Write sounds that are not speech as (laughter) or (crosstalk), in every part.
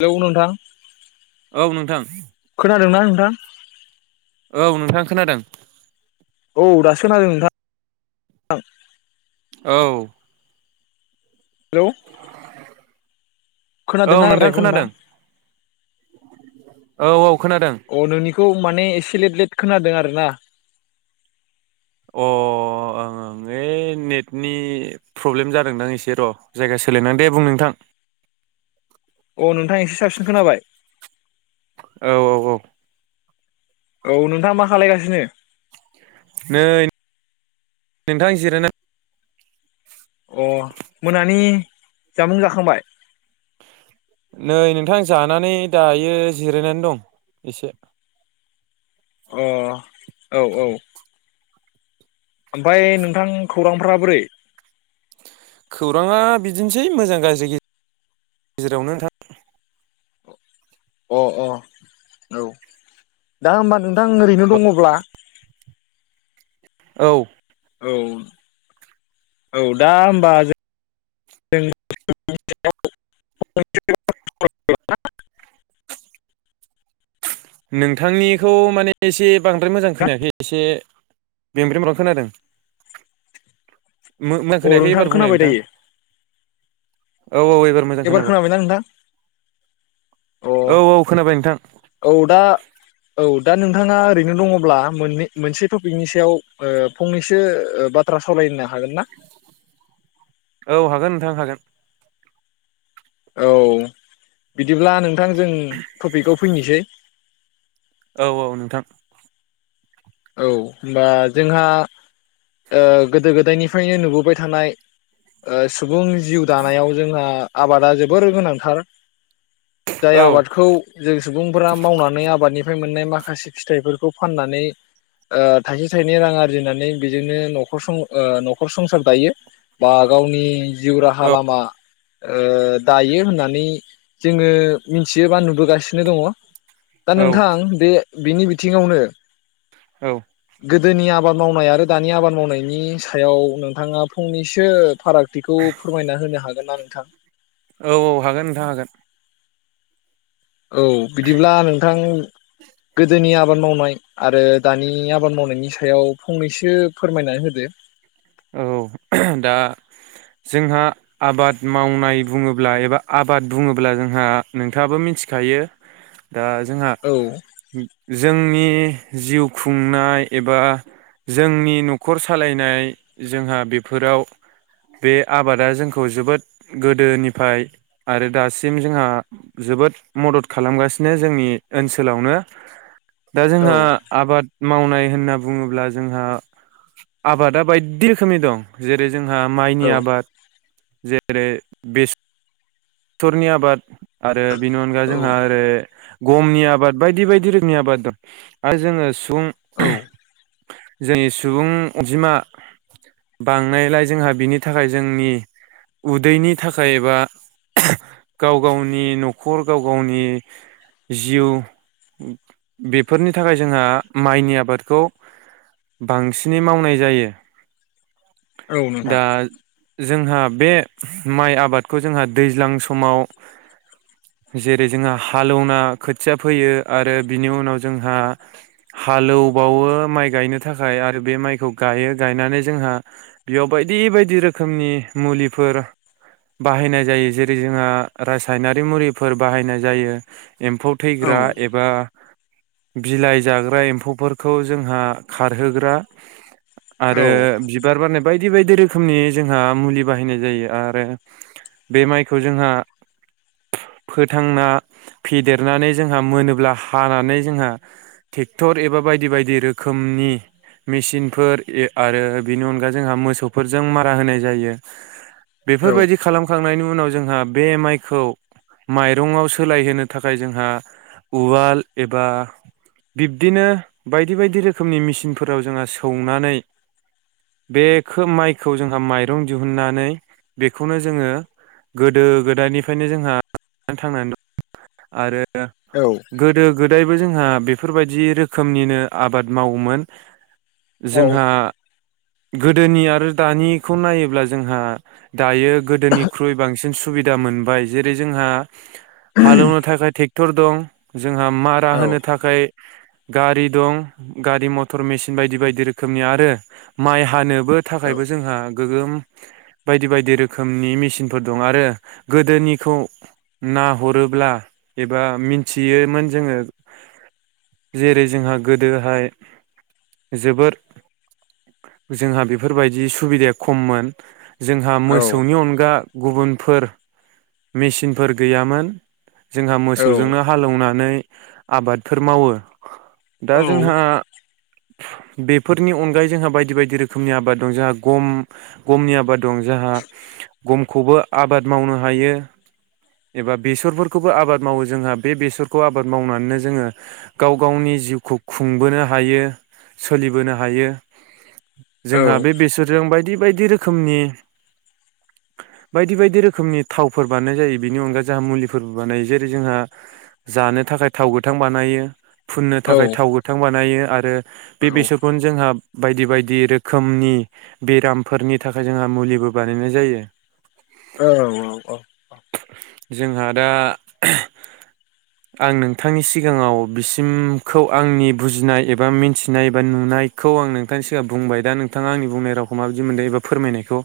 Hello नोंथां औ नोंथां। खोनादोंना नोंथां? औ नोंथां खोनादों। औ दासो खोनादों नोंथां। औ। हेलौ। औ खोनादोंना आं रालायनायखौ नोंथां? खोनादों औ-औ। खोनादों। खौ माने एसे लेट-लेट खोनादों आरोना। अ ओं ओं ओइ नेटनि प्रब्लेम जादोंदां एसे र' जायगा सोलायनां दे बुं नोंथां। अ नोंथां एसे साबसिन खोनाबाय औ औ औ औ नोंथाङा मा खालायगासिनो? नै नोंथां जिरायना अ मोनानि जामुं जाखांबाय? नै नोंथां जानानै दायो जिरायनानै दं एसे। अ औ औ ओमफाय नोंथां खौरांफोरा बोरै? खौराङा बिदिनोसै मोजां गाज्रि गेजेरावनो नोंथां। अ अ औ दा होमबा नोंथां ओरैनो दंङब्ला। औ औ औ दा होमबा जों (unintelligible) नोंथांनिखौ माने एसे बांद्राय मोजां खोनायाखै एसे ब्रें ब्रें ब्रां ब्रां खोनादों। मो मो अ खोनायाखै नोंथां एबार बुंलाय खोनाबाय नोंथां। दायो औ औ एबार मोजां खोनाबाय खोनाबायना नोंथां औ अ औ खोनाबाय नोंथां। औ दा औ दा नोंथाङा ओरैनो दङब्ला मोनै मोनसे ओ टपिकनि सायाव फंनैसो बाथ्रा सावरायनो हागोन ना? औ हागोन नोंथां हागोन औ बिदिब्ला नों थां जों टपिकआव फैनोसै। औ औ नोंथां औ होमबा जोंहा ओ गोदो गोदायनिफ्रायनो नुबोबाय थानाय ओ सु बुं जिउ दानायाव जोंहा आबादा जोबोर गोनांथार। जाय औ आबादखौ जों सुबुंफोरा मावनानै आबादनि फ्राय मोननाय माखासे फिथाइफोरखौ फाननानै ओ थाइसे थाइनै रां आरजिनानै बेजोंनो न'खर न'खर ओ संसार दायो बा गावनि जिउ राहा औ लामा ओ दायो होननानै जोङो मिथियोबा नुबोगासिनो दङ। दा औ नोंथां बे बिनि बिथिङावनो औ गोदोनि आबाद मावनाय आरो दानि आबाद मावनायनि सायाव नोंथाङा फंनैसो फारागथिखौ फोरमायना होनो हागोना? थां औ औ हागोन नोंथां हागोन औ बिदिब्ला नोंथां गोदोनि आबाद मावनाय आरो दानि आबाद मावनायनि सायाव फंनैसो फोरमायना होदो। औ दा जोंहा आबाद मावनाय बुङोब्ला एबा आबाद बुङोब्ला जोंहा नोंथाङाबो मिथिखायो। दा जोंहा औ जोंनि जिउ खुंनाय एबा जोंनि न'खर सालायनाय जोंहा बेफोराव बे आबादा जोंखौ जोबोद गोदोनिफाय आरो दासिम जोंहा जोबोद मदद खालामगासिनो जोंनि ओनसोलावनो। दा औ जोंहा आबाद मावनाय होनना बुङोब्ला जोंहा आबादा बाय दि रोखोमनि दं जेरै जोंहा माइनि औ आबाद। जेरै बेस सरनि आबाद। आरो बेनि अनगा औ जोंहा ओरै गमनि आबाद बायदि बायदि रोखोमनि आबाद दं आरो जोङो औ (unintelligible) जोंनि सुबुं अजिमा बांनायलाय जोंहा बिनि थाखाय जोंनि उदैनि थाखाय एबा गाव गावनि न'खर गाव गावनि जिउ बेफोरनि थाखाय जोंहा माइनि आबादखौ बांसिनै मावनाय जायो। औ दा नोंथां। जोंहा बे माइ आबादखौ जोंहा दैज्लां समाव जेरै जोंहा हालौना खोथिया फोयो आरो बिनि उनाव जोंहा हालौबावो माइ गायनो थाखाय आरो बे माइखौ गायो गायनानै जोंहा बेयाव बायदि बायदि रोखोमनि मुलिफोर बाहायनाय जायो। जेरै जोंहा रासायनारि मुलिफोर बाहायनाय जायो। एम्फौ औ थैग्रा एबा बिलाइ जाग्रा एम्फौफोरखौ जोंहा खारहोग्रा औ आरो बिबार बानाय बायदि बायदि रोखोमनि जोंहा मुलि बाहायनाय जायो आरो बे माइखौ जोंहा फोथांना फेदेरनानै जोंहा मोनोब्ला हानानै जोंहा टेक्टर एबा बायदि बायदि रोखोमनि मेसिनफोर आरो बेनि अनगा जोंहा मोसौफोरजों मारा होनाय जायो। औ बेफोरबायदि खालाम नायनि उनाव जोंहा बे माइखौ माइरंआव सोलायहोनो थाखाय जोंहा उवाल एबा बिब्दिनो बायदि बायदि रोखोमनि मेसिनफोराव जोंहा सौनानै बे माइखौ जोंहा माइरं दिहुननानै बेखौनो जोङो गोदो गोदायनिफ्रायनो जोंहा थांनानै दं आरो औ गोदो गोदायबो जोंहा बेफोरबायदि रोखोमनिनो आबाद मावोमोन। जोंहा गोदोनि आरो दानिखौ नायोब्ला जोंहा दायो गोदोनि सिन सुबिदा मोनबाय जेरै जोंहा हालौनो थाखाय टे फोर दं। जोंहा मारा औ होनो थाखाय गारि दं गारि मथर मेसिन बायदि बायदि रोखोमनि आरो माइ हानो बो थाखायबो औ जोंहा गोगोम बायदि बायदि रोखोमनि मिस इनफोर दं आरो गोदोनिखौ नाहरोब्ला एबा मिथियोमोन जोङो जेरै जोंहा गोदोहाय जोबोर जोंहा बेफोरबायदि सुबिदाया खममोन जोंहा औ मोसौनि अनगा गुबुनफोर मेचिनफोर गैयामोन जोंहा औ मोसौजोंनो हालौवनानै आबादफोर मावो दा जोंहा बेफोरनि अनगायै जोंहा बायदि बायदि रोखोमनि आबाद दं जोंहा गम-गमनि आबाद दं जोंहा गम खौबो आबाद मावनो हायो एबा बेसरफोरखौबो आबाद मावो जोंहा बे बेसरखौ आबाद मावनानैनो जोङो गाव गावनि जिउखौ खुंबोनो हायो सोलिबोनो हायो। औ जोंहा बे बेसरजों बाय दि बायदि रोखोमनि बायदि बायदि रोखोमनि थावफोर बानायनाय जायो बेनि अनगा जोंहा मुलिफोरबो बानायो जेरै जोंहा जानो थाखाय थाव गोथां बानायो फुननो थाखाय थाव गोथां बानायो आरो बे औ औ बेसरखौनो जोंहाब बायदि बायदि रोखोमनि बेरामफोरनि थाखाय जोंहा मुलिबो बानायनाय जायो। औ औ औ। जोंहा दा आं नोंथांनि सिगाङाव बिसिमखौ आंनि बुजिनाय एबा मिथिनाय एबा नुनायखौ आं नोंथांनि सिगां बुंबाय दा नोंथाङा आंनि बुंनाय रावखौ माबायदि मोनदों एबा फोरमायनायखौ।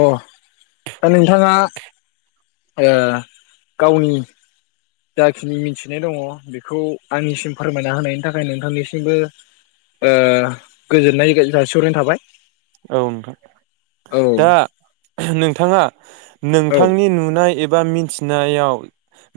अ दा नोंथाङा ओ गावनि जाखिनि मिथिनाय दङ बेखौ आंनिसिम फोरमायना होनायनि थाखाय नोंथांनिसिमबो ओ गोजोननाय जासिहैनाय थाबाय। औ‌ नोंथां। औ दा नोंथाङा - औ नोंथांनि नुनाय एब बा मिथिनायाव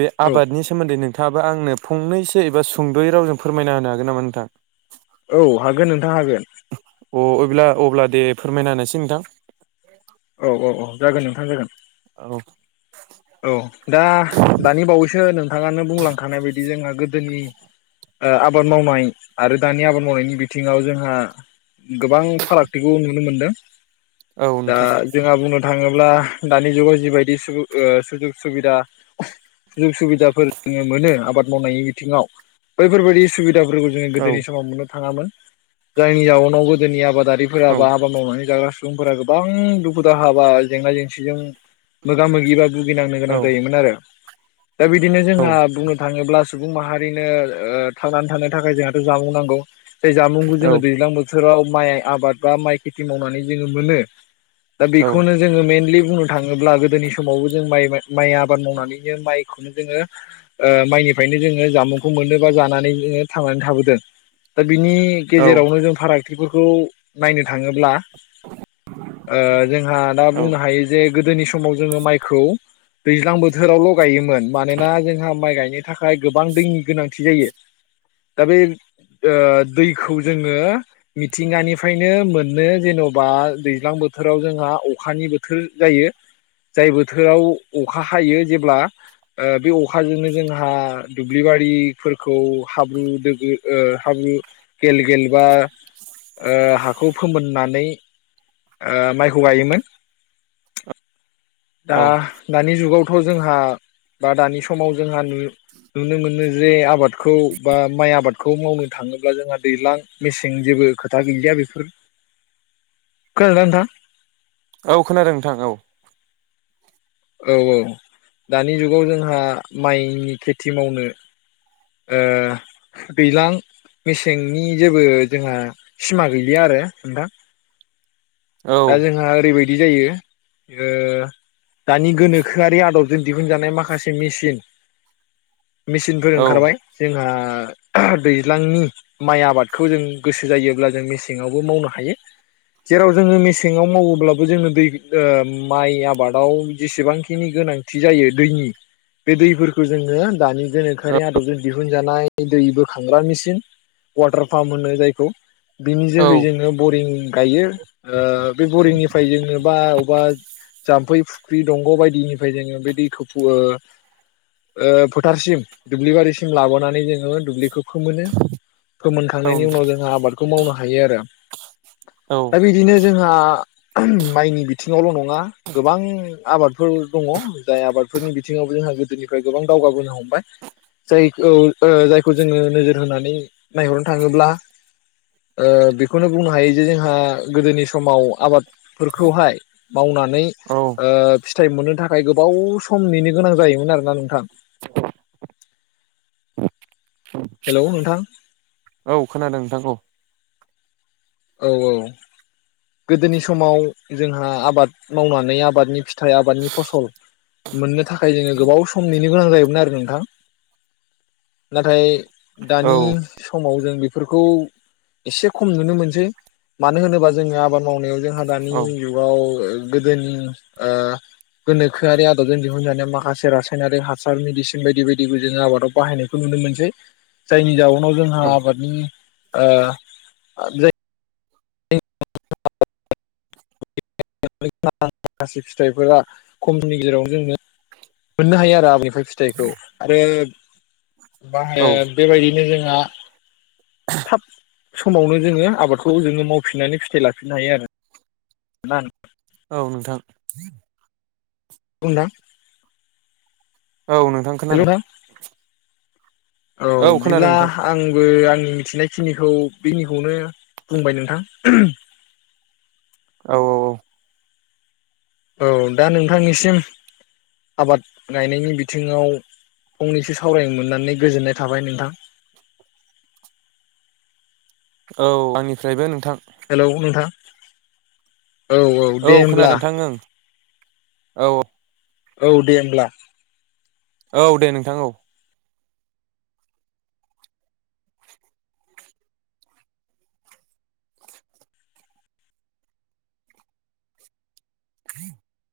बे औ आबादनि सोमोन्दै नों थाबा आंनो फंनैसो एबा सुंद'यै रावजों फोरमायना होनो हागोन नामा? नोंथां औ हागोन नोंथाङ हागोन अ अब्ला अब्ला दे फोरमायना होनोसै नोंथां औ औ औ जागोन नोंथां जागोन औ औ दा दानि बावैसो नोंथाङानो बुंलांखानाय बायदि जोंहा गोदोनि आबाद मावनाय आरो दानि आबाद मावनायनि बिथिङाव जोंहा गोबां फारागथिखौ नुनो मोनदों औ दा नोंथां जोंहा बुंनोद थाङोब्ला दानि जुगाव जिबायदि सुबु ओ सुजुग सुबुबिदा जुग सुबिदाफोर मोनो आबाद मावनायनि बिथिङाव बैफोरबायदि सुबिद (unintelligible) जोङो औ गोदोनि समाव मोनो थाङामोन जायनि जाउनाव गोदोनि आबाद आबादारिफोरा औ बा हाबाद मावनानै जाग्रा सुबुंफोरा गोबां दुखु दाहा बा जेंना जेंसिजों मोगा मोगिबा भुगिनांनो गोनां औ जायोमोन आरो दा बिदिनो औ जोंहा बुंनो थाङोब्ला सुबुं माहारिनो ओ थांनानै थानो थाखाय जोंहाथ' जामुं नांगौ बे जामुंखौ औ जोङो दैलांबो बोथो बोथोराव माइ आबाद बा माइ खेथि मावनानै जोङो मोनो दा बेखौनो जोङो मइेनलि बुंनो थाङोब्ला गोदोनि समावबो जों माय आबाद मावनानैनो माइखौनो जोङो ओ माइनिफ्रायनो जोङो जामुंखौ मोननो बा जानानै जोंङो थांनानै थाबोदों बिनि औ गेजेरावनो जों फाराग फोरखौ नायनो थाङोब्ला ओ जोंहा दा औ बुंनो हायो जे गोदोनि समाव जोङो माइ खौ दैज्लां बोथोरावल' गायोमोन मानोना जोंहा माइ गाय बेनि थाखाय गोबां दैनि गोनांथि जायो दा बे ओ दैखौ जोङो मिथिंगानिफ्रायनो मोननो जेनबा दैज्लां बोथोराव जोंहा अखानि बोथोर जायो जायबो बोथोराव अखा हायो जेब्ला ओ बे अखाजोंनो जोंहा दुब्लिबारिफोरखौ हाब्रु दैहाब्रु ओ हाब्रु गेल गेलबा ओ हाखौ फोमोननानै ओ माइखौ गायोमोन दा औ दानि जुगावथ' जोंहा बा दानि समाव जोंहा नु-नुनो मोनो जे आबादखौ बा माइ आबादखौ मावनो थाङोब्ला जोंहा दैज्लां मेसें जेबो खोथा गैलिया बेफोर खोनादों ना नोंथां औ खोनादों नोंथां औ औ औ दानि जुगाव जोंहा माइनि खेथि मावनो ओ दैलां मेसेंनि जेबो जोंहा सिमा गैलिया आरो नोंथां औ दा जोंहा आरैबाय बि जायो ओ दानि गोनोखोआरि आदबजों दिहुनजानाय माखासे मेसिन मेसिनफोर औ ओंखारबाय जोंहा ओ दैज्लांनि माइ आबादखौ जों गोसो जायोब्ला जों मेसेङावबो मावनो हायो जेराव जोङो मेसे सेङाव मावोब्लाबो जोंनो दै माइ आबादाव जेसेबांखिनि गोनांथि जायो दैनि बे दैफोरखौ जोङो दानि गोनोखोआरि आदबजों दिहुनजानाय दै बो खांग्रा मेसिन वाटार पाम्प होनो जायखौ बिनि औ जोहै जोङो बरिं गायो बे बरिंनिफ्राय जोङो बा अबेबा जाम्फै फुख्रि दंग' बायदिनिफ्राय जोङो बे दैखौ ओ फोथारसिम दुब्लि बारिसिम लाबोनानै जोङो दुब्लिखौ। फोमोनो फोमोनखांनायनि उनाव जोंहा आबादखौ मावनो हायो आरो। दा बिदिनो जों आ माइनि बिथिङावल' नङा ना गोबां आबादफोर दङ जाय आबादफोरनि बिथिङावबो जोंहा गोदोनिफ्राय गोबां दावगाबोनो हमबाय जायखौ ओ जायखौ जोङो नोजोर होनानै नायहरनो थाङोब्ला ओ बेखौनो बुंनो हायो जे जोंहा गोदोनि सम समाव आबादफोरखौहाय मावनानै ओ फिथाइ मोननो थाखाय गोबाव सम नेनो गोनां जायोमोन आरोना नोंथां। हेलौ नोंथां (unintelligible) औ खोनादों नोंथां औ। औ औ गोदोनि समाव जोंहा आबाद मावनानै आबादनि फिथाइ आबादनि फसल मोननो थाखा गोबाव समनि नेनो गोनां जायोमोन आरो नोंथां नाथाय औ दानि समाव जों बेफोरखौ एसे खम नुनो मोन मानो होनोबा जोङो आबाद मावनायाव जोंहा दानि औ जुगाव गोदोनि ओ गोनोखोआरि आदबजों दिहुनजानायाव माखासे रासायनारि हासार मेदिसिन बायदि बायदिखौ जोङो आबादाव बाहायनायखौ नुनो मोनसै जायनि जाउ खौ जोंहा औ आबादनि ओ आ जाय माखासे फिथाइफोरा खमनि गेजेरावनो जोंनो मोननो हायो आरो आ फिथाइखौ आरो औ बाहाय बेबायदिनो जोंहा थाब समावनो जोङो आबादखौ जोङो मावफिननानै फिथाइ लाफिननो हायो आरो। (unintelligible) औ नोंथां बुं दां औ नोंथां खोनादों। औ खोनादों बिब्ला नोंथां आंबो आं आंनि मिथिनायखिनिखौ बेखिनिखौनो बुंबाय नोंथां। औ औ औ औ दा नोंथांनिसिम आबाद गायनायनि बिथिङाव फंनैसो सावरायनो मोननानै गोजोननाय थाबाय नोंथां। औ आंनिफ्रायबो नोंथां। हेलौ नोंथां औ औ दे होमब्ला खोनादों नोंथां ओं औ औ दे होमब्ला औ दे नोंथां औ (unintelligible)